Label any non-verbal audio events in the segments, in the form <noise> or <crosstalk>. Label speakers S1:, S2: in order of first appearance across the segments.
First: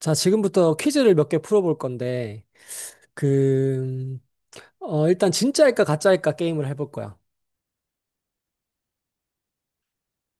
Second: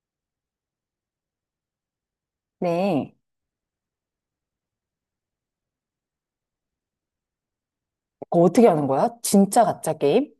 S1: 자, 지금부터 퀴즈를 몇 개 풀어볼 건데,
S2: 네.
S1: 그, 일단 진짜일까 가짜일까 게임을 해볼 거야.
S2: 그거 어떻게 하는 거야? 진짜 가짜 게임?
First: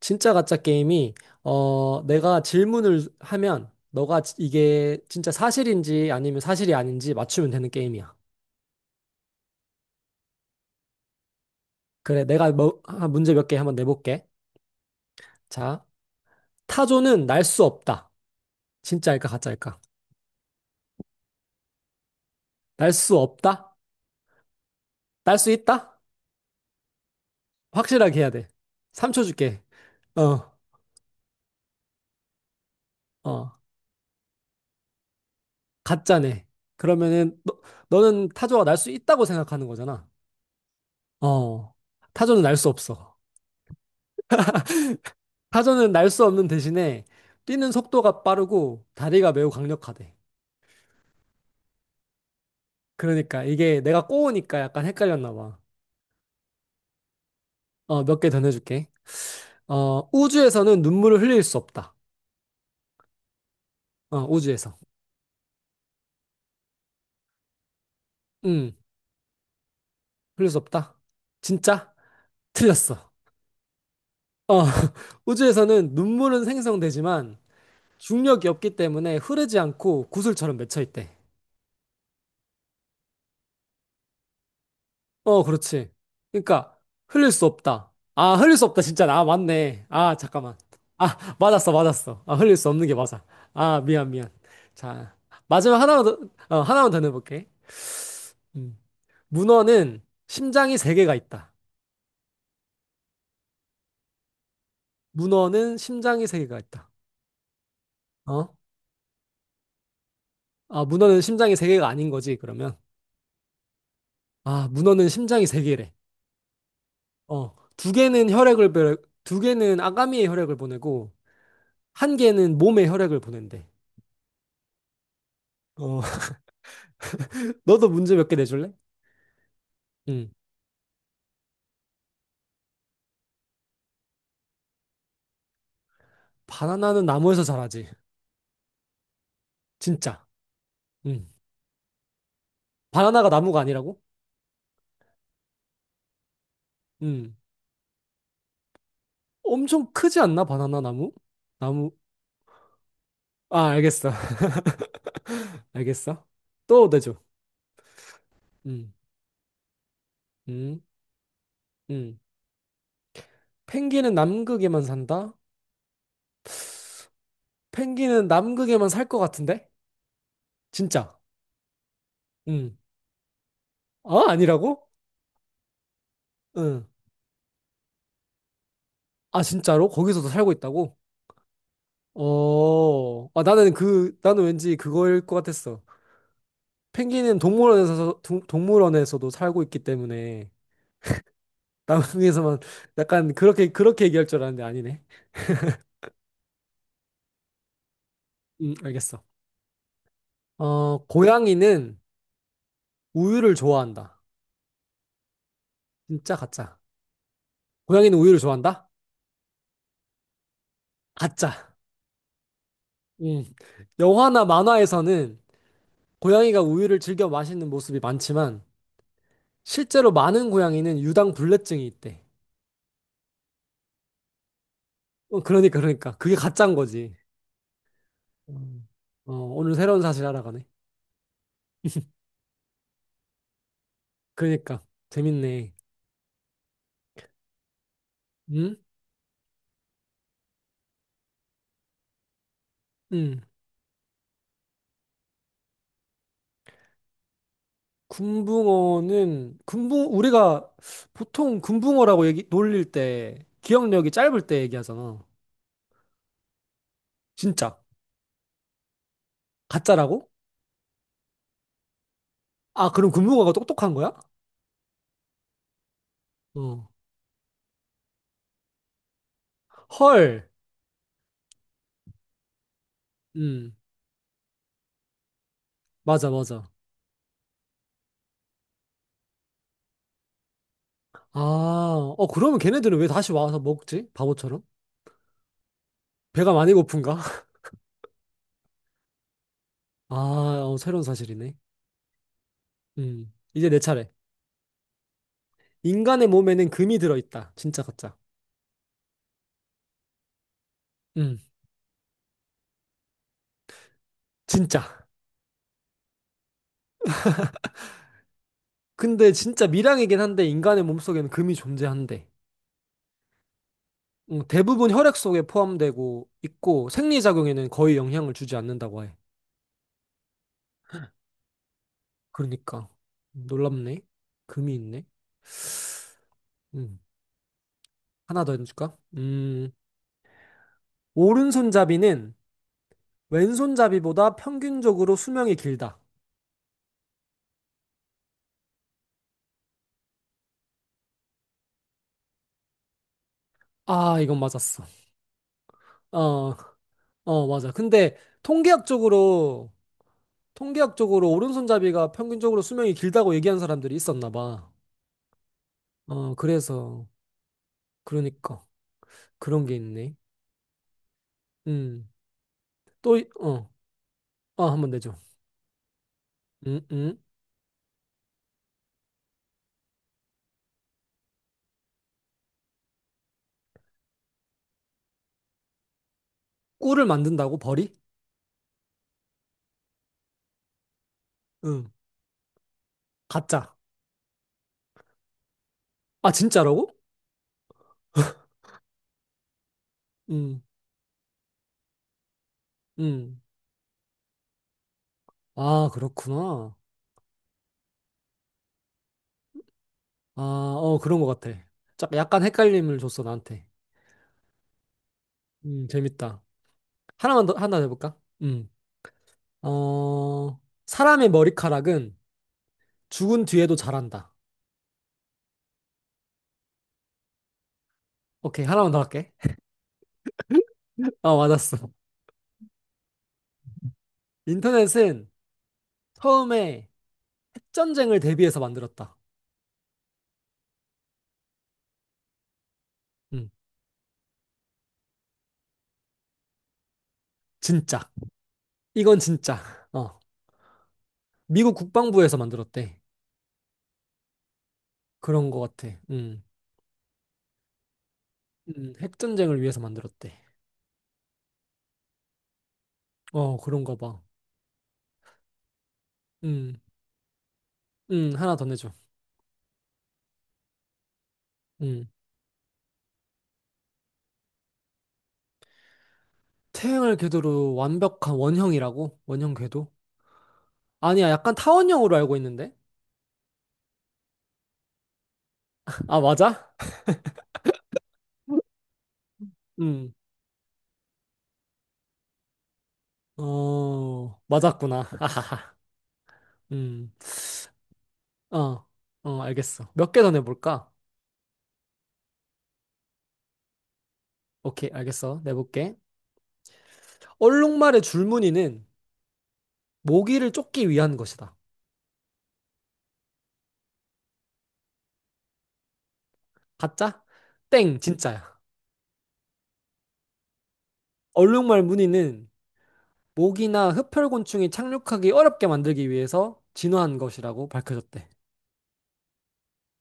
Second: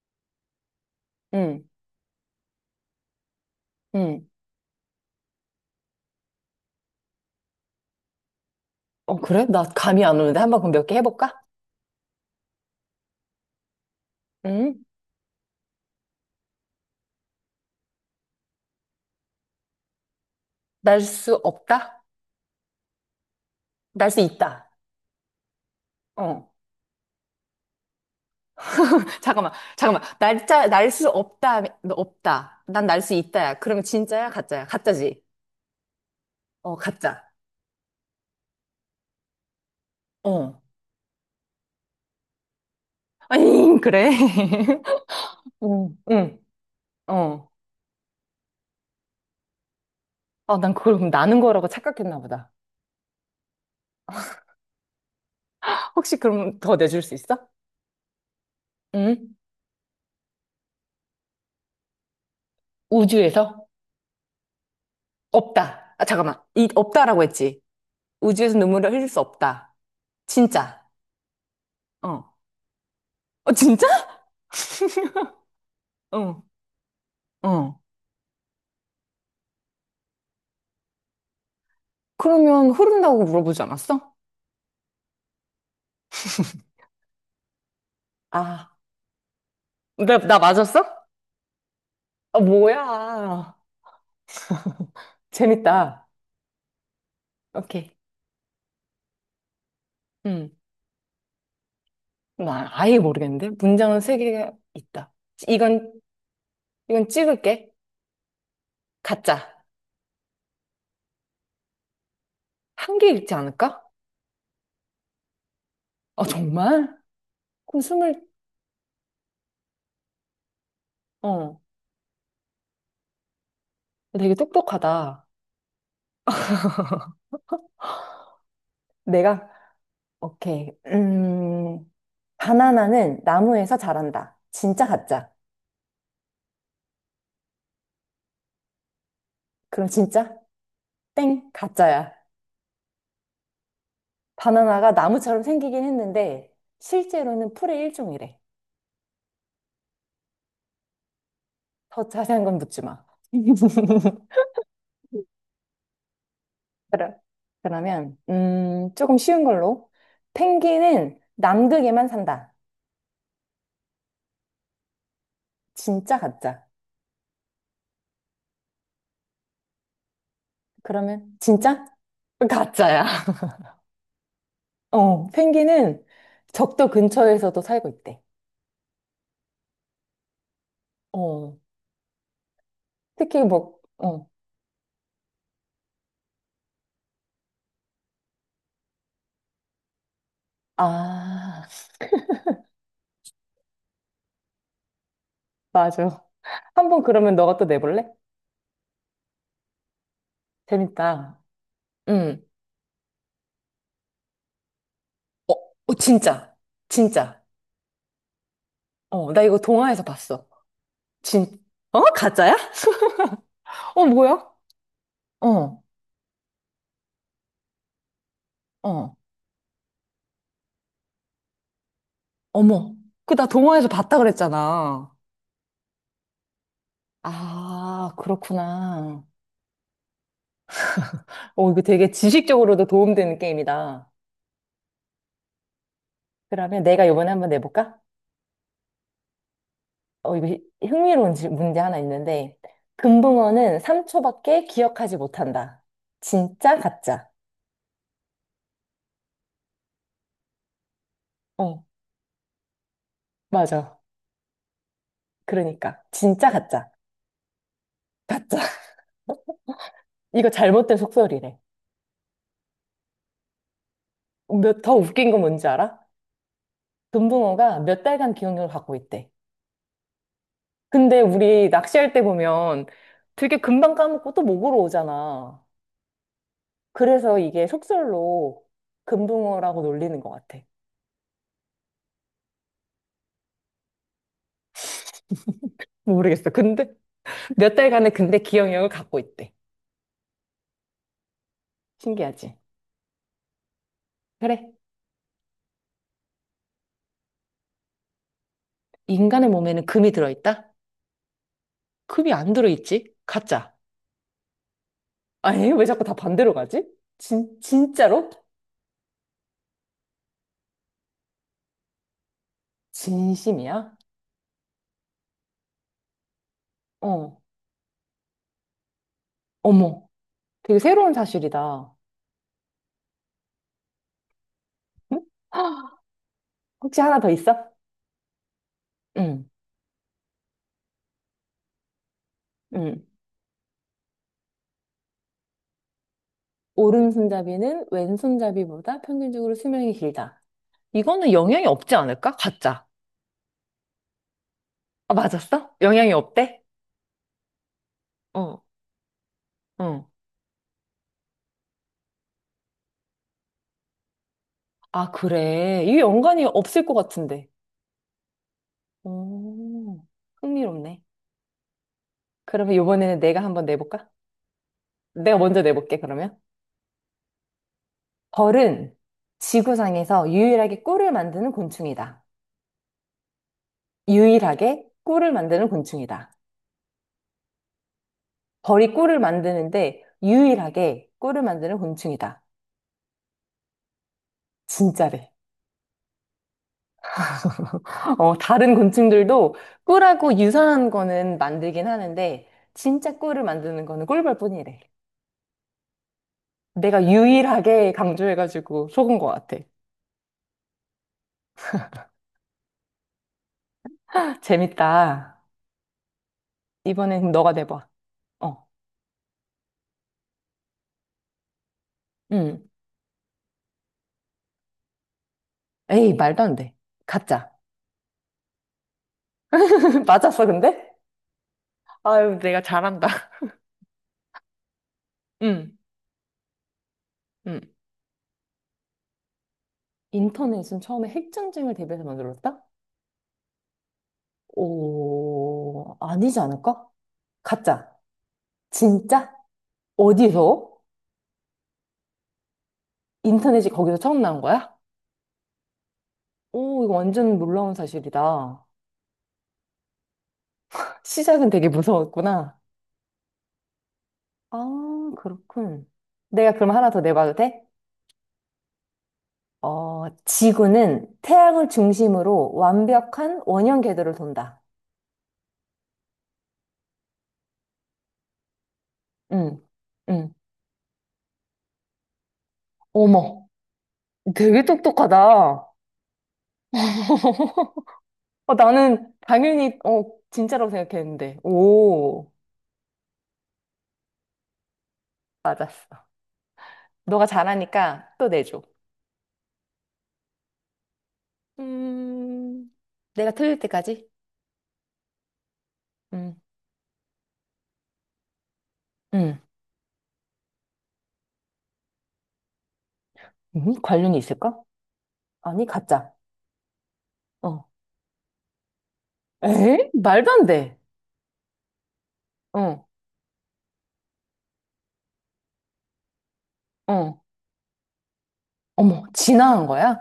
S1: 진짜 가짜 게임이,
S2: 응,
S1: 내가 질문을 하면, 너가
S2: 응.
S1: 이게 진짜 사실인지 아니면 사실이 아닌지 맞추면 되는 게임이야.
S2: 그래? 나 감이 안 오는데 한번 그럼 몇 개 해볼까?
S1: 그래, 내가 뭐, 아, 문제 몇 개 한번 내볼게.
S2: 응?
S1: 자, 타조는 날 수 없다. 진짜일까 가짜일까?
S2: 날 수 없다?
S1: 날 수 없다?
S2: 날 수 있다.
S1: 날 수 있다?
S2: 어.
S1: 확실하게 해야 돼.
S2: <laughs>
S1: 3초
S2: 잠깐만,
S1: 줄게.
S2: 잠깐만.
S1: 어,
S2: 날짜, 날 수 없다, 너 없다. 난 날 수
S1: 어.
S2: 있다야. 그러면 진짜야? 가짜야? 가짜지?
S1: 가짜네.
S2: 어, 가짜.
S1: 그러면은 너, 너는 타조가 날 수 있다고 생각하는 거잖아.
S2: 어.
S1: 어. 타조는 날 수 없어.
S2: 아니, 그래. <laughs>
S1: 타조는
S2: 응,
S1: 날 수
S2: 응,
S1: 없는 대신에
S2: 어.
S1: 뛰는 속도가 빠르고 다리가 매우 강력하대.
S2: 아, 난 그걸 그럼 나는 거라고 착각했나 보다.
S1: 그러니까 이게 내가 꼬우니까 약간 헷갈렸나 봐.
S2: 혹시 그럼 더 내줄 수 있어?
S1: 어, 몇 개 더 내줄게.
S2: 응?
S1: 어, 우주에서는 눈물을 흘릴 수 없다.
S2: 우주에서?
S1: 어, 우주에서.
S2: 없다. 아, 잠깐만. 이, 없다라고 했지. 우주에서
S1: 응.
S2: 눈물을 흘릴 수 없다.
S1: 흘릴 수
S2: 진짜.
S1: 없다. 진짜?
S2: 어.
S1: 틀렸어.
S2: 어, 진짜?
S1: 어, <laughs> 우주에서는
S2: 어.
S1: 눈물은 생성되지만
S2: 어.
S1: 중력이 없기 때문에 흐르지 않고 구슬처럼 맺혀 있대.
S2: 그러면 흐른다고 물어보지 않았어?
S1: 어, 그렇지. 그러니까 흘릴 수 없다. 아, 흘릴 수
S2: 아,
S1: 없다. 진짜. 아, 맞네. 아,
S2: 나
S1: 잠깐만.
S2: 맞았어?
S1: 아, 맞았어, 맞았어. 아,
S2: 아,
S1: 흘릴 수 없는 게 맞아.
S2: 뭐야.
S1: 아, 미안, 미안.
S2: <laughs>
S1: 자, 마지막 하나만
S2: 재밌다.
S1: 더, 하나만 더 내볼게.
S2: 오케이.
S1: 음. 문어는
S2: 음.
S1: 심장이 세 개가 있다.
S2: 나 아예 모르겠는데? 문장은 세 개가 있다.
S1: 문어는
S2: 이건,
S1: 심장이 세 개가 있다.
S2: 이건 찍을게.
S1: 어?
S2: 가짜.
S1: 아, 문어는 심장이 세 개가 아닌 거지, 그러면.
S2: 한 개 읽지 않을까?
S1: 아, 문어는 심장이 세 개래.
S2: 아, 정말?
S1: 어,
S2: 그럼 스물,
S1: 두 개는 아가미의 혈액을 보내고,
S2: 어.
S1: 한 개는 몸의 혈액을 보낸대.
S2: 되게 똑똑하다.
S1: 어, 너도 문제 몇 개 내줄래?
S2: 내가,
S1: 응.
S2: 오케이. 음. 바나나는 나무에서 자란다. 진짜 가짜?
S1: 바나나는 나무에서 자라지.
S2: 그럼
S1: 진짜.
S2: 진짜?
S1: 응.
S2: 땡, 가짜야.
S1: 바나나가 나무가 아니라고?
S2: 바나나가 나무처럼 생기긴 했는데
S1: 응.
S2: 실제로는 풀의 일종이래.
S1: 엄청 크지 않나? 바나나 나무? 나무.
S2: 더 자세한 건 묻지 마.
S1: 아, 알겠어. <laughs>
S2: <laughs>
S1: 알겠어. 또
S2: 그럼
S1: 내줘.
S2: 그러면
S1: 응.
S2: 조금 쉬운 걸로.
S1: 응.
S2: 펭귄은 남극에만
S1: 응.
S2: 산다.
S1: 펭귄은 남극에만 산다?
S2: 진짜 가짜?
S1: 펭귄은 남극에만 살 것 같은데? 진짜.
S2: 그러면 진짜?
S1: 응.
S2: 가짜야.
S1: 아, 아니라고?
S2: <laughs> 어, 펭귄은
S1: 응.
S2: 적도 근처에서도 살고 있대.
S1: 아, 진짜로? 거기서도 살고 있다고?
S2: 어,
S1: 어.
S2: 특히
S1: 아,
S2: 뭐,
S1: 나는 그,
S2: 어,
S1: 나는 왠지 그거일 것 같았어. 펭귄은 물원에서도 살고 있기 때문에
S2: 아.
S1: 남극에서만 <laughs> 약간 그렇게 얘기할 줄 알았는데 아니네.
S2: 맞아. <laughs> 한 번 그러면 너가 또 내볼래?
S1: 알겠어. 어,
S2: 재밌다.
S1: 고양이는
S2: 응.
S1: 우유를 좋아한다.
S2: 어, 어,
S1: 진짜
S2: 진짜.
S1: 가짜.
S2: 진짜.
S1: 고양이는 우유를 좋아한다?
S2: 어, 나 이거 동화에서 봤어. 진,
S1: 가짜.
S2: 어? 가짜야?
S1: 음.
S2: <laughs> 어,
S1: 영화나
S2: 뭐야?
S1: 만화에서는
S2: 어,
S1: 고양이가 우유를 즐겨 마시는 모습이 많지만
S2: 어.
S1: 실제로 많은 고양이는 유당 불내증이 있대.
S2: 어머. 그 나 동화에서 봤다 그랬잖아.
S1: 어, 그러니까 그게 가짜인 거지.
S2: 아,
S1: 음.
S2: 그렇구나.
S1: 어, 오늘 새로운 사실 알아가네.
S2: 어, 이거 되게 지식적으로도 도움되는 게임이다.
S1: 그러니까 재밌네.
S2: 그러면 내가 이번에 한번 내볼까?
S1: 음?
S2: 어, 이거 흥미로운 문제 하나 있는데.
S1: 음.
S2: 금붕어는 3초밖에 기억하지 못한다. 진짜, 가짜.
S1: 금붕어는 금붕 우리가 보통
S2: 어.
S1: 금붕어라고 얘기 놀릴 때
S2: 맞아.
S1: 기억력이 짧을 때 얘기하잖아.
S2: 그러니까. 진짜 가짜.
S1: 진짜.
S2: 가짜. <laughs>
S1: 가짜라고?
S2: 이거 잘못된 속설이래.
S1: 아, 그럼 금붕어가 똑똑한 거야?
S2: 몇, 더 웃긴 건 뭔지 알아?
S1: 어.
S2: 금붕어가 몇 달간 기억력을 갖고 있대.
S1: 헐.
S2: 근데 우리 낚시할 때 보면 되게
S1: 음.
S2: 금방 까먹고 또 목으로 오잖아.
S1: 맞아, 맞아.
S2: 그래서 이게 속설로 금붕어라고 놀리는 것 같아.
S1: 아, 어, 그러면 걔네들은 왜 다시 와서 먹지? 바보처럼?
S2: 모르겠어.
S1: 배가 많이
S2: 근데
S1: 고픈가? <laughs>
S2: 몇 달간의 근데 기억력을 갖고 있대.
S1: 아, 어, 새로운 사실이네.
S2: 신기하지?
S1: 음. 이제 내 차례.
S2: 그래.
S1: 인간의 몸에는 금이 들어있다. 진짜 가짜.
S2: 인간의 몸에는 금이 들어있다?
S1: 음.
S2: 금이 안 들어있지? 가짜.
S1: 진짜.
S2: 아니, 왜 자꾸 다 반대로 가지? 진짜로?
S1: 근데 진짜 밀양이긴 한데 인간의 몸속에는 금이 존재한대.
S2: 진심이야?
S1: 대부분 혈액 속에 포함되고 있고
S2: 어,
S1: 생리작용에는 거의 영향을 주지 않는다고 해.
S2: 어머, 되게 새로운 사실이다.
S1: 그러니까 놀랍네. 금이 있네.
S2: 응? <gasps> 헉,
S1: 음,
S2: 혹시 하나 더 있어?
S1: 하나 더 해줄까?
S2: 응,
S1: 오른손잡이는
S2: 응.
S1: 왼손잡이보다 평균적으로 수명이 길다.
S2: 오른손잡이는 왼손잡이보다 평균적으로 수명이 길다. 이거는 영향이 없지 않을까? 가짜.
S1: 아, 이건 맞았어.
S2: 아, 맞았어? 영향이
S1: 어,
S2: 없대?
S1: 맞아. 근데
S2: 어,
S1: 통계학적으로
S2: 어.
S1: 통계학적으로 오른손잡이가 평균적으로 수명이 길다고 얘기한 사람들이 있었나 봐.
S2: 아, 그래. 이게
S1: 어,
S2: 연관이 없을 것
S1: 그래서
S2: 같은데.
S1: 그러니까 그런 게
S2: 오,
S1: 있네.
S2: 흥미롭네.
S1: 음,
S2: 그러면
S1: 또
S2: 이번에는 내가 한번 내볼까?
S1: 아, 한번 내줘.
S2: 내가 먼저 내볼게, 그러면.
S1: 음, 음.
S2: 벌은 지구상에서 유일하게 꿀을 만드는 곤충이다. 유일하게 꿀을 만드는 곤충이다.
S1: 꿀을 만든다고 벌이?
S2: 벌이 꿀을 만드는데 유일하게 꿀을 만드는
S1: 응.
S2: 곤충이다.
S1: 가짜.
S2: 진짜래.
S1: 아, 진짜라고?
S2: <laughs> 어, 다른 곤충들도 꿀하고
S1: 음,
S2: 유사한 거는 만들긴 하는데 진짜
S1: 음.
S2: 꿀을 만드는 거는 꿀벌뿐이래.
S1: 아, 그렇구나.
S2: 내가 유일하게 강조해가지고 속은 것 같아.
S1: 아, 어, 그런 것 같아. 자, 약간 헷갈림을 줬어, 나한테.
S2: <laughs> 재밌다.
S1: 재밌다.
S2: 이번엔 그럼
S1: 하나만
S2: 너가
S1: 더, 하나 더
S2: 내봐.
S1: 해볼까?
S2: 어,
S1: 음. 어, 사람의 머리카락은
S2: 응.
S1: 죽은 뒤에도 자란다.
S2: 에이, 말도 안 돼. 가짜.
S1: 오케이, 하나만 더 할게. <laughs>
S2: <laughs> 맞았어, 근데?
S1: 아, 맞았어.
S2: 아유, 내가 잘한다. <laughs>
S1: 인터넷은
S2: 응,
S1: 처음에
S2: 응.
S1: 핵전쟁을 대비해서 만들었다.
S2: 인터넷은 처음에 핵전쟁을 대비해서 만들었다?
S1: 음,
S2: 오, 아니지 않을까? 가짜.
S1: 진짜. 이건
S2: 진짜?
S1: 진짜. 어.
S2: 어디서?
S1: 미국 국방부에서 만들었대.
S2: 인터넷이 거기서 처음 나온 거야?
S1: 그런 것 같아. 음.
S2: 오, 이거 완전 놀라운 사실이다.
S1: 핵전쟁을 위해서 만들었대.
S2: 시작은 되게 무서웠구나.
S1: 어, 그런가 봐.
S2: 아, 그렇군. 내가 그럼
S1: 음,
S2: 하나 더 내봐도 돼?
S1: 하나 더 내줘.
S2: 어, 지구는 태양을
S1: 음.
S2: 중심으로 완벽한 원형 궤도를 돈다.
S1: 태양을 궤도로 완벽한 원형이라고? 원형
S2: 응,
S1: 궤도?
S2: 응.
S1: 아니야, 약간 타원형으로 알고 있는데?
S2: 어머, 되게 똑똑하다.
S1: 아, 맞아?
S2: 어, 나는 당연히, 어,
S1: 음,
S2: 진짜라고 생각했는데. 오,
S1: 어, 맞았구나. <laughs> 하하하.
S2: 맞았어.
S1: 음,
S2: 너가 잘하니까 또 내줘.
S1: 어, 알겠어. 몇 개 더 내볼까?
S2: 음, 내가 틀릴 때까지?
S1: 오케이, 알겠어. 내볼게.
S2: 음,
S1: 얼룩말의 줄무늬는
S2: 음,
S1: 모기를 쫓기 위한 것이다.
S2: 관련이 있을까? 아니, 가짜.
S1: 가짜?
S2: 어.
S1: 땡, 진짜야.
S2: 에? 말도 안 돼.
S1: 얼룩말 무늬는
S2: 어,
S1: 모기나 흡혈곤충이 착륙하기 어렵게 만들기 위해서 진화한
S2: 어.
S1: 것이라고 밝혀졌대.
S2: 어머, 진화한 거야?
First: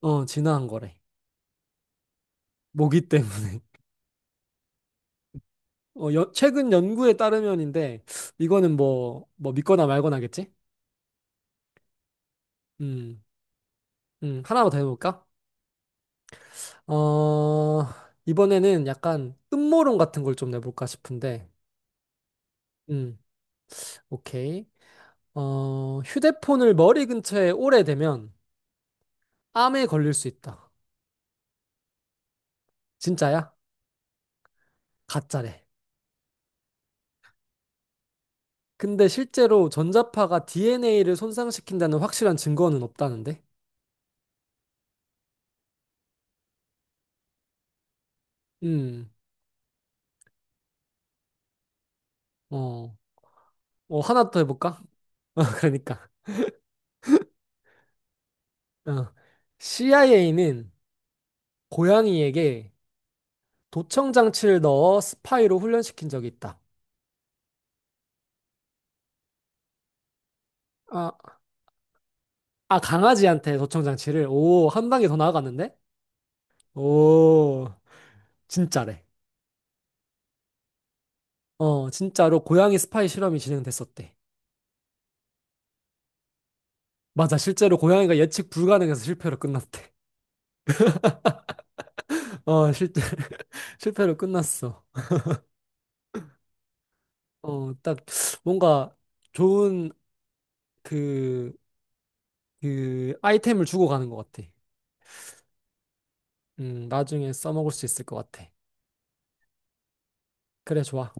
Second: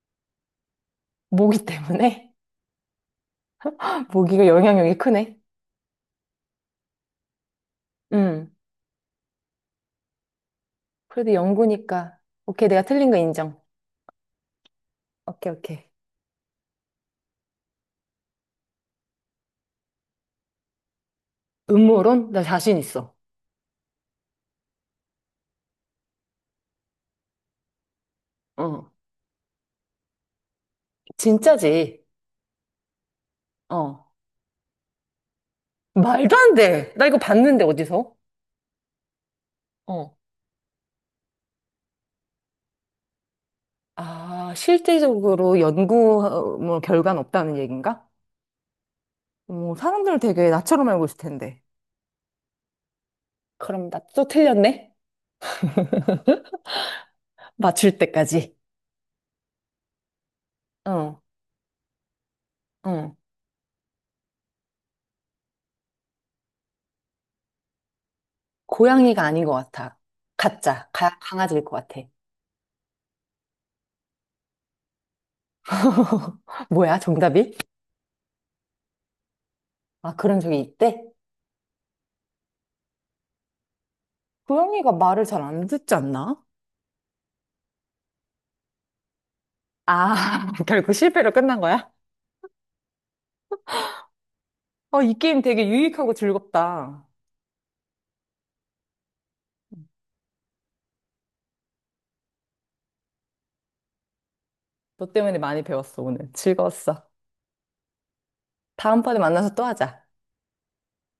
S1: 어, 진화한 거래.
S2: 모기 때문에?
S1: 모기 때문에.
S2: <laughs> 모기가 영향력이 크네.
S1: <laughs> 어, 최근 연구에 따르면인데,
S2: 음,
S1: 이거는 뭐 믿거나 말거나겠지?
S2: 그래도 연구니까. 오케이, 내가 틀린 거
S1: 음,
S2: 인정.
S1: 하나만 더 해볼까?
S2: 오케이, 오케이.
S1: 어, 이번에는 약간 음모론 같은 걸 좀 내볼까 싶은데,
S2: 음모론? 나 자신 있어.
S1: 음, 오케이. 어, 휴대폰을 머리 근처에 오래 대면
S2: 어.
S1: 암에 걸릴 수 있다.
S2: 진짜지.
S1: 진짜야?
S2: 어.
S1: 가짜래.
S2: 말도 안 돼. 나 이거 봤는데, 어디서?
S1: 근데 실제로
S2: 어.
S1: 전자파가 DNA를 손상시킨다는 확실한 증거는 없다는데?
S2: 아, 실질적으로 연구 어, 뭐 결과는 없다는 얘긴가?
S1: 음,
S2: 뭐 사람들을 되게 나처럼 알고 있을 텐데.
S1: 어,
S2: 그럼 나 또
S1: 하나 더 해볼까?
S2: 틀렸네?
S1: <laughs> 어, 그러니까.
S2: 맞출 때까지.
S1: 어. CIA는
S2: 어,
S1: 고양이에게
S2: 어.
S1: 도청 장치를 넣어 스파이로 훈련시킨 적이 있다.
S2: 고양이가 아닌 것 같아. 가짜.
S1: 아,
S2: 가, 강아지일 것 같아.
S1: 아, 강아지한테 도청 장치를. 오, 한 단계 더 나아갔는데?
S2: <laughs> 뭐야, 정답이?
S1: 오, 진짜래.
S2: 아, 그런 적이 있대?
S1: 어, 진짜로 고양이 스파이 실험이 진행됐었대.
S2: 고양이가 말을 잘 안 듣지 않나?
S1: 맞아, 실제로 고양이가 예측 불가능해서 실패로 끝났대.
S2: 아, <laughs> 결국 실패로 끝난 거야?
S1: <laughs> 어, <laughs> 실패로 끝났어.
S2: 어, 이 게임 되게 유익하고 즐겁다.
S1: 어, 딱 뭔가 좋은 그, 그 아이템을 주고 가는 것 같아.
S2: 너 때문에 많이 배웠어, 오늘. 즐거웠어.
S1: 나중에 써먹을 수 있을 것 같아.
S2: 다음번에 만나서 또 하자.
S1: 그래, 좋아.